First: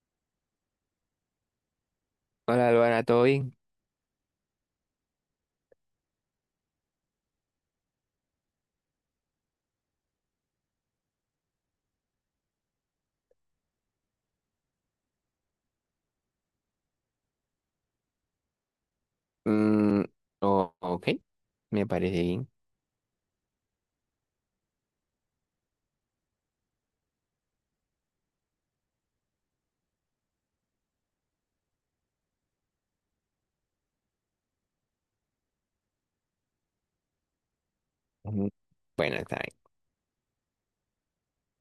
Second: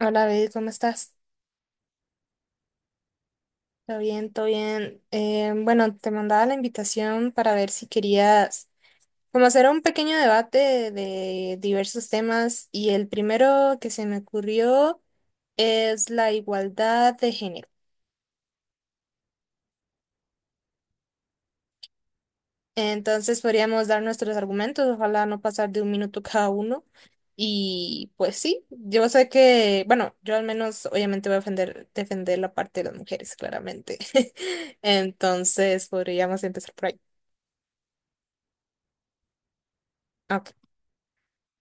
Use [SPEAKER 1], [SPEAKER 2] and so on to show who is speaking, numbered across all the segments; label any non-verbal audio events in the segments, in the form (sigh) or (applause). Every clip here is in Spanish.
[SPEAKER 1] Hola, David, ¿cómo estás?
[SPEAKER 2] Hola, Luana, ¿todo bien?
[SPEAKER 1] ¿Todo bien? ¿Todo bien? Bueno, te mandaba la invitación para ver si querías como hacer un pequeño debate de diversos temas y el primero que se me ocurrió es la igualdad de género.
[SPEAKER 2] Mm, ok, me parece bien.
[SPEAKER 1] Entonces podríamos dar nuestros argumentos, ojalá no pasar de un minuto (laughs) cada uno. Y pues sí, yo sé que, bueno, yo al menos obviamente voy a defender, defender la parte de las mujeres, claramente. (laughs) Entonces podríamos empezar por ahí.
[SPEAKER 2] Ujú. Bueno, está
[SPEAKER 1] Ok.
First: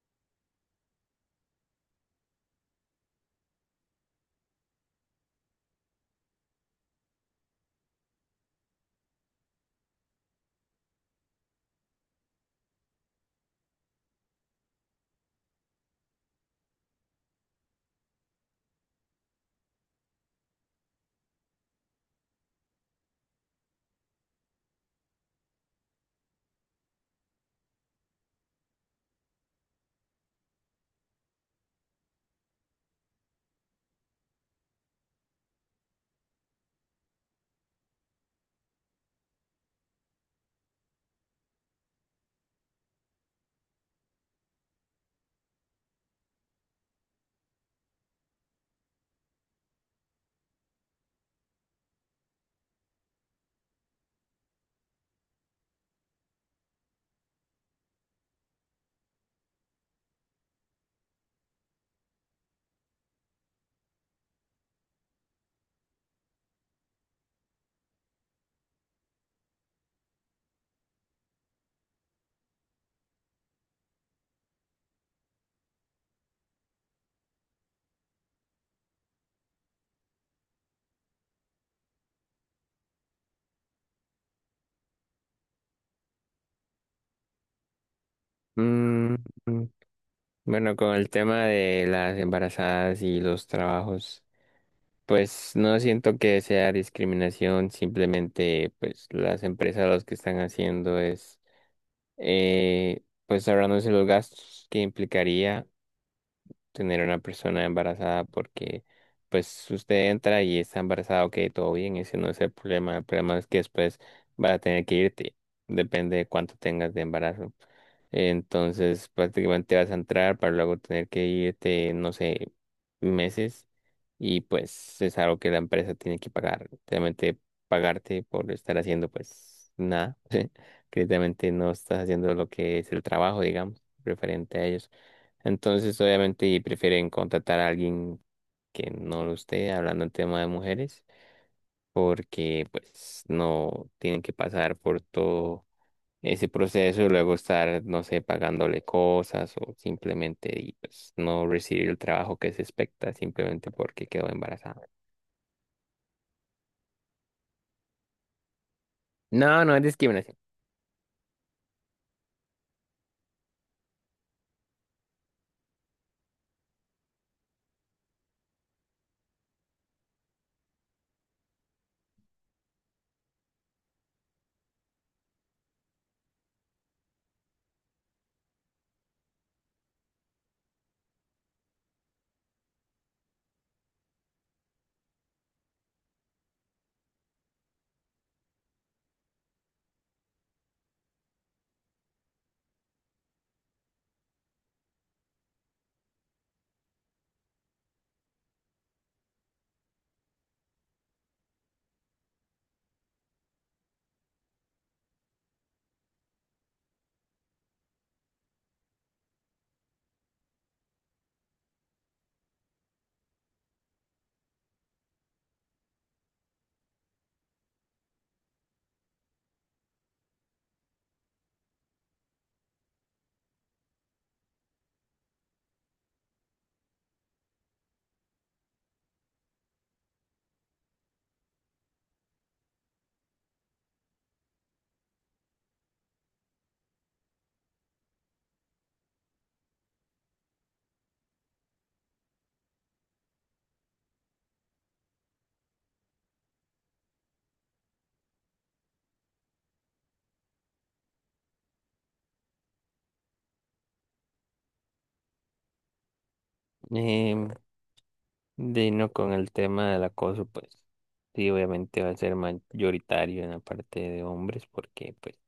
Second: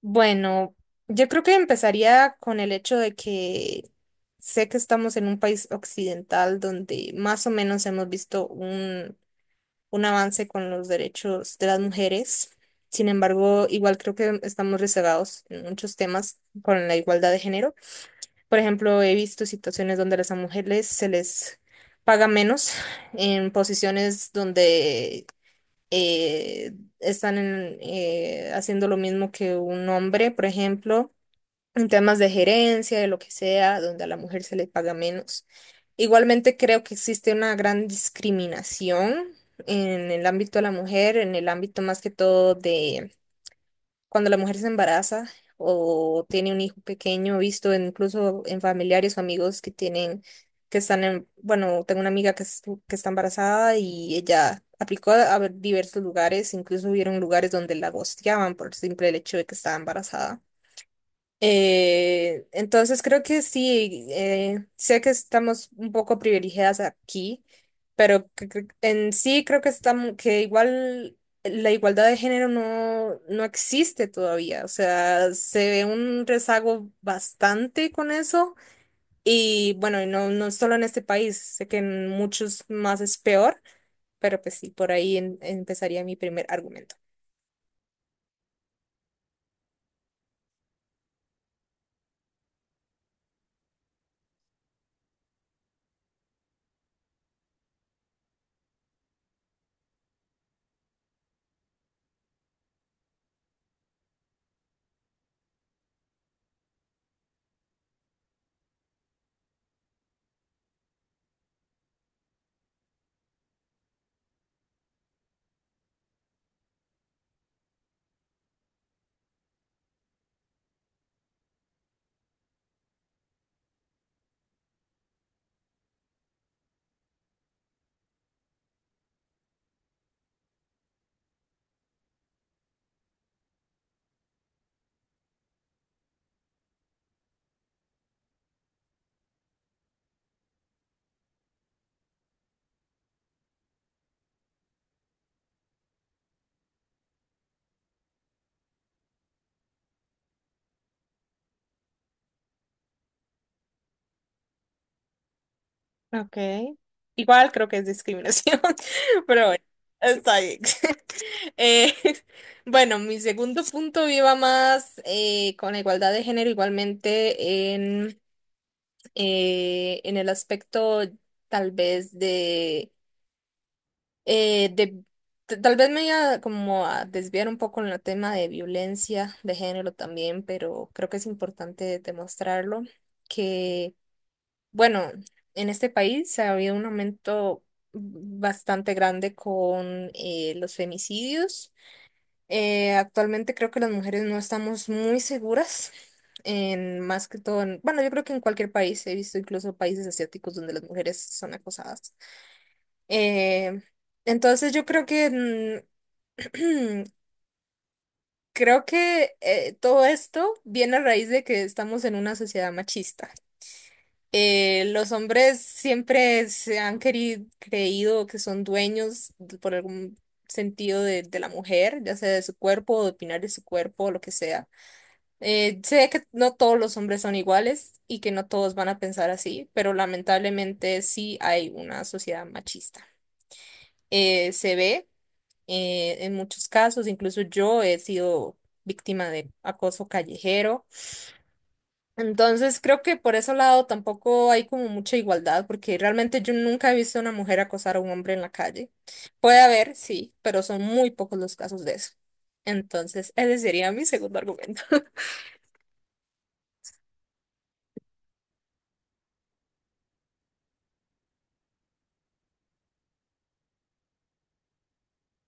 [SPEAKER 1] Bueno, yo creo que empezaría con el hecho de que sé que estamos en un país occidental donde más o menos hemos visto un avance con los derechos de las mujeres. Sin embargo, igual creo que estamos rezagados en muchos temas con la igualdad de género. Por ejemplo, he visto situaciones donde a las mujeres se les paga menos en posiciones donde eh, están en, haciendo lo mismo que un hombre, por ejemplo en temas de gerencia, de lo que sea, donde a la mujer se le paga menos. Igualmente creo que existe una gran discriminación en el ámbito de la mujer, en el ámbito más que todo de cuando la mujer se embaraza o tiene un hijo pequeño, visto incluso en familiares o amigos que tienen, que están en, bueno, tengo una amiga que, que está embarazada y ella aplicó a diversos lugares, incluso hubieron lugares donde la gosteaban por el simple hecho de que estaba embarazada. Entonces creo que sí, sé que estamos un poco privilegiadas aquí, pero en sí creo que estamos, que igual la igualdad de género no, no existe todavía. O sea, se ve un rezago bastante con eso. Y bueno, y no, no solo en este país, sé que en muchos más es peor, pero pues sí, por ahí empezaría mi primer argumento.
[SPEAKER 2] bien. Mm, bueno, con el tema de las embarazadas y los trabajos, pues no siento que sea discriminación, simplemente pues las empresas lo que están haciendo es pues ahorrándose los gastos que implicaría, tener una persona embarazada porque pues usted entra y está embarazada, ok, todo bien, ese no es el problema es que después va a tener que irte, depende de cuánto tengas de embarazo. Entonces prácticamente vas a entrar para luego tener que irte, no sé, meses, y pues es algo que la empresa tiene que pagar, realmente pagarte por estar haciendo pues nada, (laughs) que realmente no estás haciendo lo que es el trabajo, digamos, referente a ellos. Entonces, obviamente, prefieren contratar a alguien que no lo esté hablando en tema de mujeres, porque pues no tienen que pasar por todo ese proceso y luego estar, no sé, pagándole cosas o simplemente y, pues, no recibir el trabajo que se expecta simplemente porque quedó embarazada.
[SPEAKER 1] Ok. Igual creo que es discriminación, (laughs) pero bueno,
[SPEAKER 2] No, no es discriminación.
[SPEAKER 1] está bien. (laughs) Eh, bueno, mi segundo punto iba más con la igualdad de género, igualmente en el aspecto tal vez de tal vez me iba como a desviar un poco en el tema de violencia de género también, pero creo que es importante demostrarlo, bueno, en este país ha habido un aumento bastante grande con los femicidios. Actualmente creo que las mujeres no estamos muy seguras, en, más que todo en, bueno, yo creo que en cualquier país, he visto incluso países asiáticos donde las mujeres son acosadas. Eh, entonces yo creo que (clears throat) creo que todo esto viene a raíz de que estamos en una sociedad machista. Los hombres siempre se han querido, creído que son dueños por algún sentido de la mujer, ya sea de su cuerpo o de opinar de su cuerpo o lo que sea. Sé que no todos los hombres son iguales y que no todos van a pensar así, pero lamentablemente sí hay una sociedad machista. Se ve en muchos casos, incluso yo he sido víctima de acoso callejero, entonces creo que por ese lado tampoco hay como mucha igualdad, porque realmente yo nunca he visto a una mujer acosar a un hombre en la calle. Puede haber, sí, pero son muy pocos los casos de eso. Entonces, ese sería mi segundo argumento.
[SPEAKER 2] Em, de no con el tema del acoso, pues sí, obviamente va a ser mayoritario en la parte de hombres porque pues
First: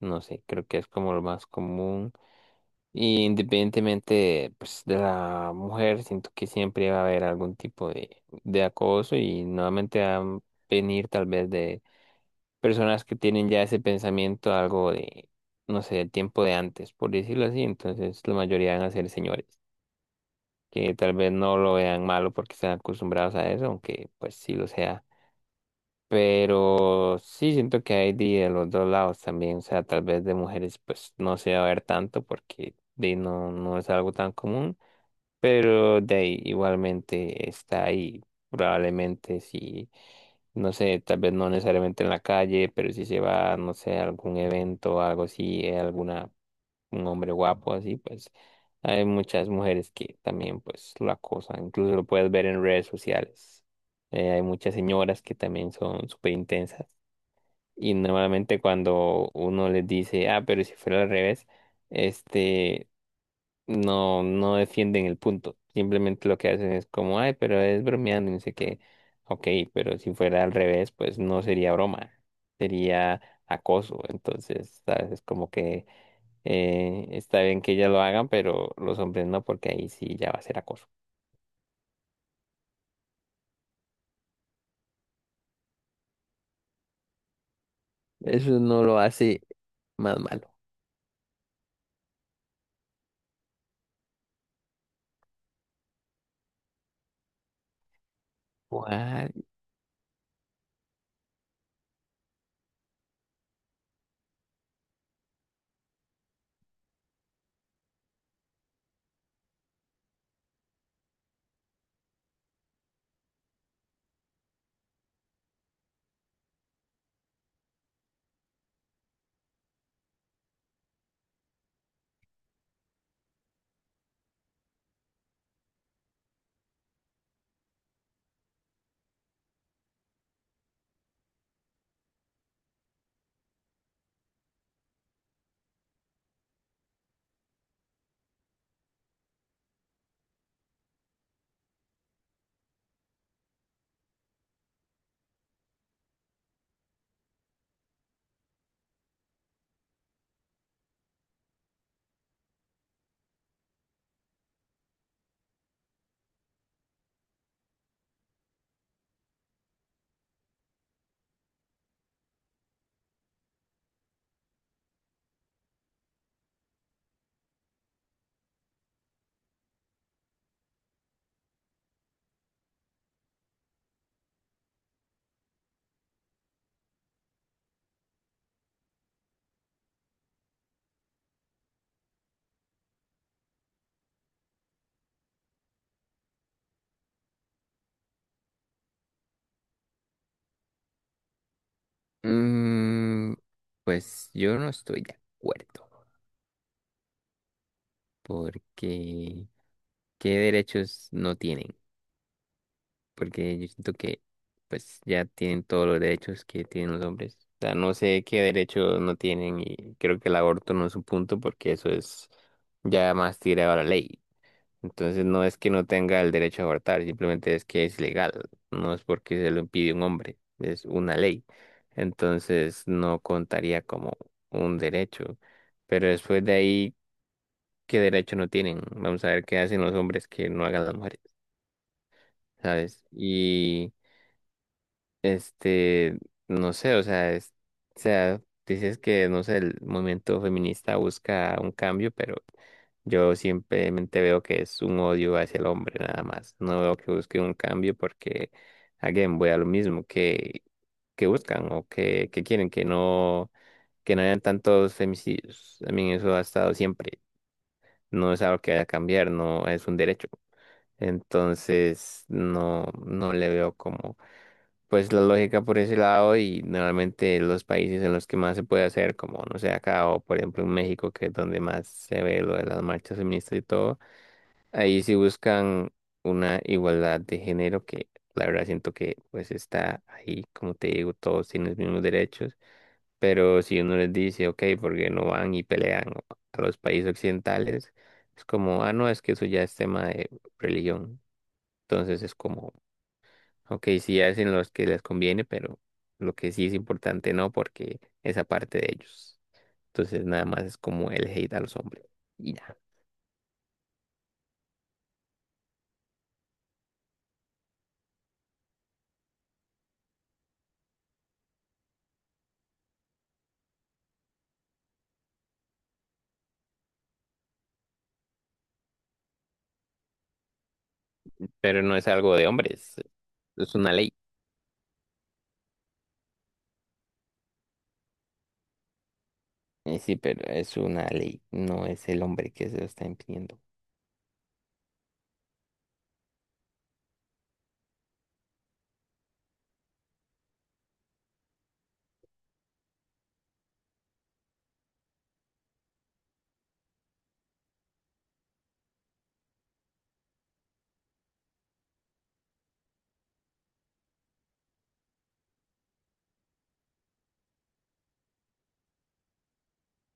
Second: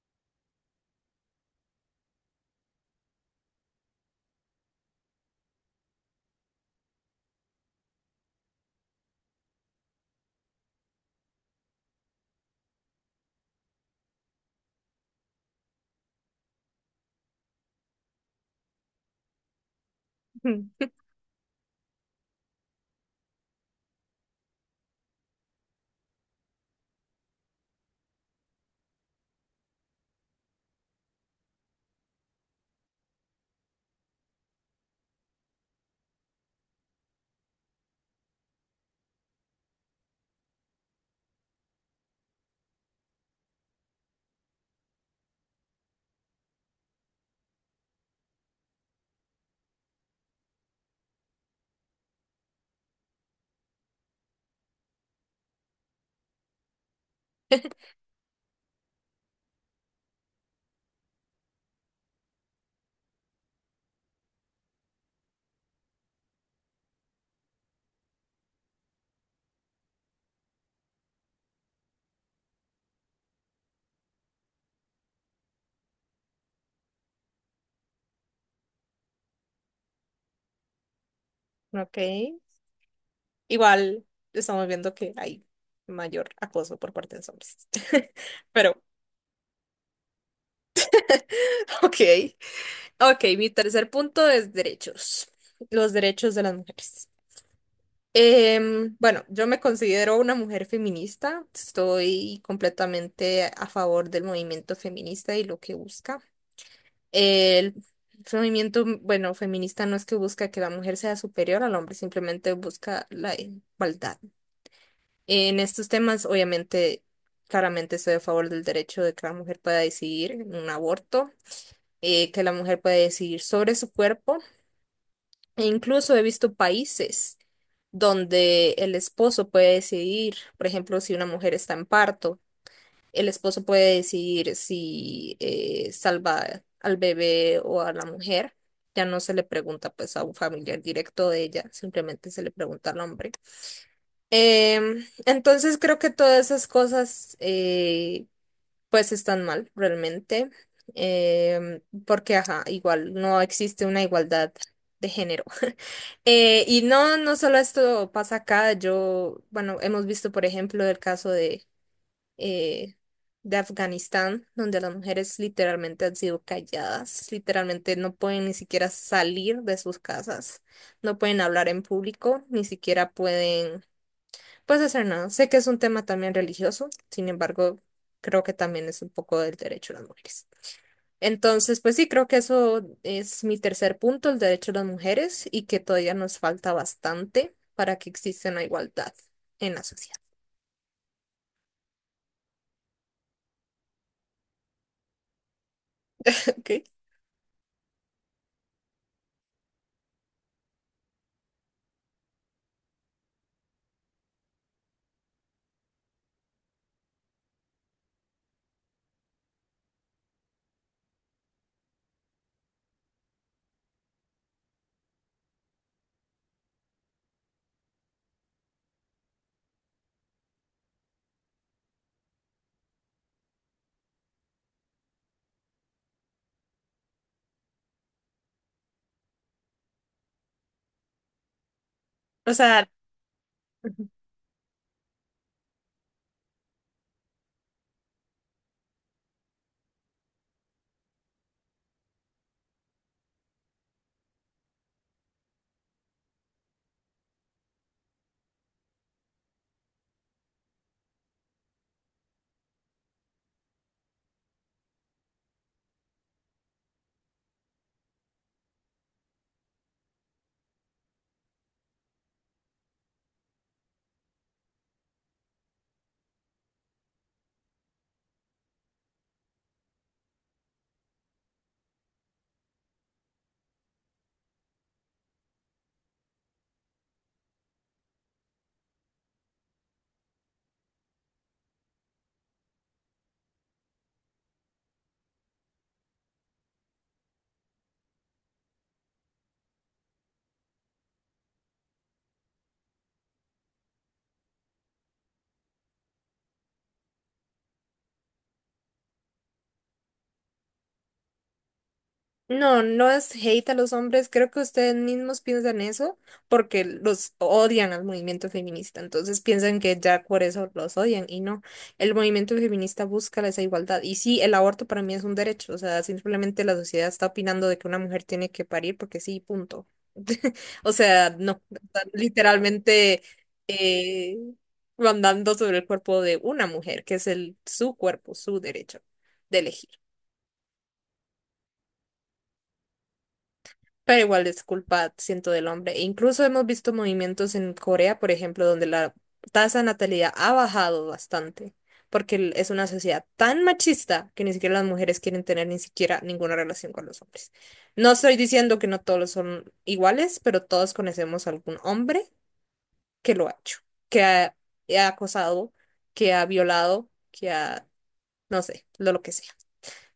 [SPEAKER 2] no sé, creo que es como lo más común. Y independientemente pues, de la mujer, siento que siempre va a haber algún tipo de acoso y nuevamente van a venir tal vez de personas que tienen ya ese pensamiento algo de, no sé, del tiempo de antes, por decirlo así. Entonces la mayoría van a ser señores, que
[SPEAKER 1] (laughs)
[SPEAKER 2] tal vez no lo vean malo porque están acostumbrados a eso, aunque pues sí lo sea, pero sí siento que hay de, los dos lados también, o sea, tal vez de mujeres pues no se va a ver tanto porque de ahí, no, no es algo tan común, pero de ahí igualmente está ahí, probablemente sí, no sé, tal vez no necesariamente en la calle, pero si se va, no sé, a algún evento o algo así, alguna un hombre guapo así, pues hay muchas mujeres que también pues lo acosan, incluso lo puedes ver en redes sociales. Hay muchas señoras que también son súper intensas y normalmente cuando uno les dice, ah, pero si fuera al revés, este, no, no defienden el punto, simplemente lo que hacen es como, ay, pero es bromeando y no sé qué, ok, pero si fuera al revés, pues no sería broma, sería acoso, entonces, ¿sabes? Es como que está bien que ellas lo hagan, pero los hombres no, porque ahí sí ya va a ser acoso.
[SPEAKER 1] Ok. Igual estamos viendo que hay mayor acoso por parte de los hombres. (laughs)
[SPEAKER 2] Eso
[SPEAKER 1] Pero,
[SPEAKER 2] no lo hace más malo.
[SPEAKER 1] ok. Ok, mi tercer punto es derechos. Los derechos de las mujeres. Bueno,
[SPEAKER 2] ¿Cuál?
[SPEAKER 1] yo me considero una mujer feminista, estoy completamente a favor del movimiento feminista y lo que busca. El movimiento, bueno, feminista no es que busca que la mujer sea superior al hombre, simplemente busca la igualdad. En estos temas, obviamente, claramente estoy a favor del derecho de que la mujer pueda decidir en un aborto, que la mujer pueda decidir sobre su cuerpo, e incluso he visto países donde el esposo puede decidir, por ejemplo, si una mujer está en parto, el esposo puede decidir si salva al bebé o a la mujer. Ya no se le pregunta pues a un familiar directo de ella, simplemente se le pregunta al hombre. Entonces creo que todas esas cosas pues están mal realmente, em, porque ajá, igual no existe una igualdad de género. (laughs) Y no, no solo esto pasa acá, yo, bueno, hemos visto, por ejemplo, el caso eh, de Afganistán, donde las mujeres literalmente han sido calladas, literalmente no pueden ni siquiera salir de sus casas, no pueden hablar en público, ni siquiera pueden pues hacer nada. Sé que es un tema también religioso, sin embargo, creo que también es un poco del derecho de las mujeres. Entonces, pues sí, creo que eso es mi tercer punto, el derecho de las mujeres, y que todavía nos falta bastante para que exista una igualdad en la sociedad.
[SPEAKER 2] Mm, pues yo no estoy de acuerdo,
[SPEAKER 1] (laughs) ¿Ok?
[SPEAKER 2] porque ¿qué derechos no tienen? Porque yo siento que pues ya tienen todos los derechos que tienen los hombres. O sea, no sé qué derechos no tienen y creo que el aborto no es un punto porque eso es ya más tirado a la ley. Entonces no es que no tenga el derecho a abortar, simplemente es que es legal, no es porque se lo impide un hombre, es una ley. Entonces no contaría como un derecho. Pero después de ahí, ¿qué derecho no tienen? Vamos a ver qué hacen los hombres que no hagan las mujeres,
[SPEAKER 1] O sea,
[SPEAKER 2] ¿sabes? Este, no sé, o sea, es, o sea, dices que, no sé, el movimiento feminista busca un cambio, pero yo simplemente veo que es un odio hacia el hombre nada más. No veo que busque un cambio porque, again, voy a lo mismo que buscan o que quieren, que no hayan tantos femicidios. También eso ha estado siempre. No es algo que vaya a cambiar, no es un derecho. Entonces, no, no le veo como pues la lógica por ese lado y normalmente los países en los que más se puede hacer, como no sé, acá o por ejemplo en México, que es donde más se ve lo de las marchas feministas y todo, ahí sí buscan una igualdad de género que la verdad siento que pues está ahí, como te digo, todos tienen los mismos derechos, pero si uno les dice, ok, ¿porque no van y pelean a los países occidentales? Es como, ah, no, es que eso ya es tema de religión. Entonces es como, ok, sí hacen los que les conviene, pero lo que sí es importante no, porque esa parte de ellos. Entonces nada más es como el hate a los hombres. Y ya.
[SPEAKER 1] no, no es hate a los hombres, creo que ustedes mismos piensan eso porque los odian al movimiento feminista, entonces piensan que ya por eso los odian y no, el movimiento feminista busca esa igualdad y sí, el aborto para mí es un derecho, o sea, simplemente la sociedad está opinando de que una mujer tiene que parir porque sí, punto. (laughs) O sea, no,
[SPEAKER 2] Pero no
[SPEAKER 1] están
[SPEAKER 2] es algo de hombres,
[SPEAKER 1] literalmente
[SPEAKER 2] es una ley.
[SPEAKER 1] eh, mandando sobre el cuerpo de una mujer, que es el su cuerpo, su derecho de elegir.
[SPEAKER 2] Sí, pero es una ley, no es el hombre que se lo está impidiendo.
[SPEAKER 1] Pero igual es culpa, siento, del hombre. E incluso hemos visto movimientos en Corea, por ejemplo, donde la tasa de natalidad ha bajado bastante, porque es una sociedad tan machista que ni siquiera las mujeres quieren tener ni siquiera ninguna relación con los hombres. No estoy diciendo que no todos son iguales, pero todos conocemos algún hombre que lo ha hecho, que ha, ha acosado, que ha violado, que ha, no sé, lo que sea.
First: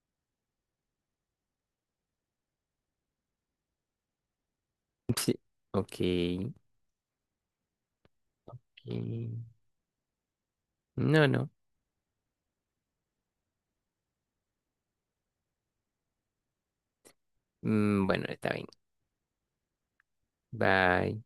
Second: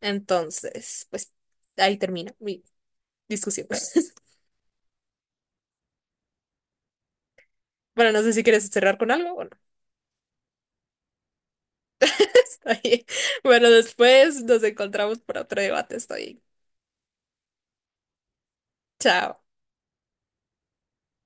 [SPEAKER 1] Entonces, pues ahí termina mi discusión. (laughs)
[SPEAKER 2] Sí. Ok.
[SPEAKER 1] Bueno, no sé si quieres
[SPEAKER 2] Ok.
[SPEAKER 1] cerrar con algo. Bueno,
[SPEAKER 2] No, no.
[SPEAKER 1] (laughs) está bien. Bueno, después nos encontramos para otro debate. Estoy.
[SPEAKER 2] Bueno, está bien.
[SPEAKER 1] Chao.
[SPEAKER 2] Bye.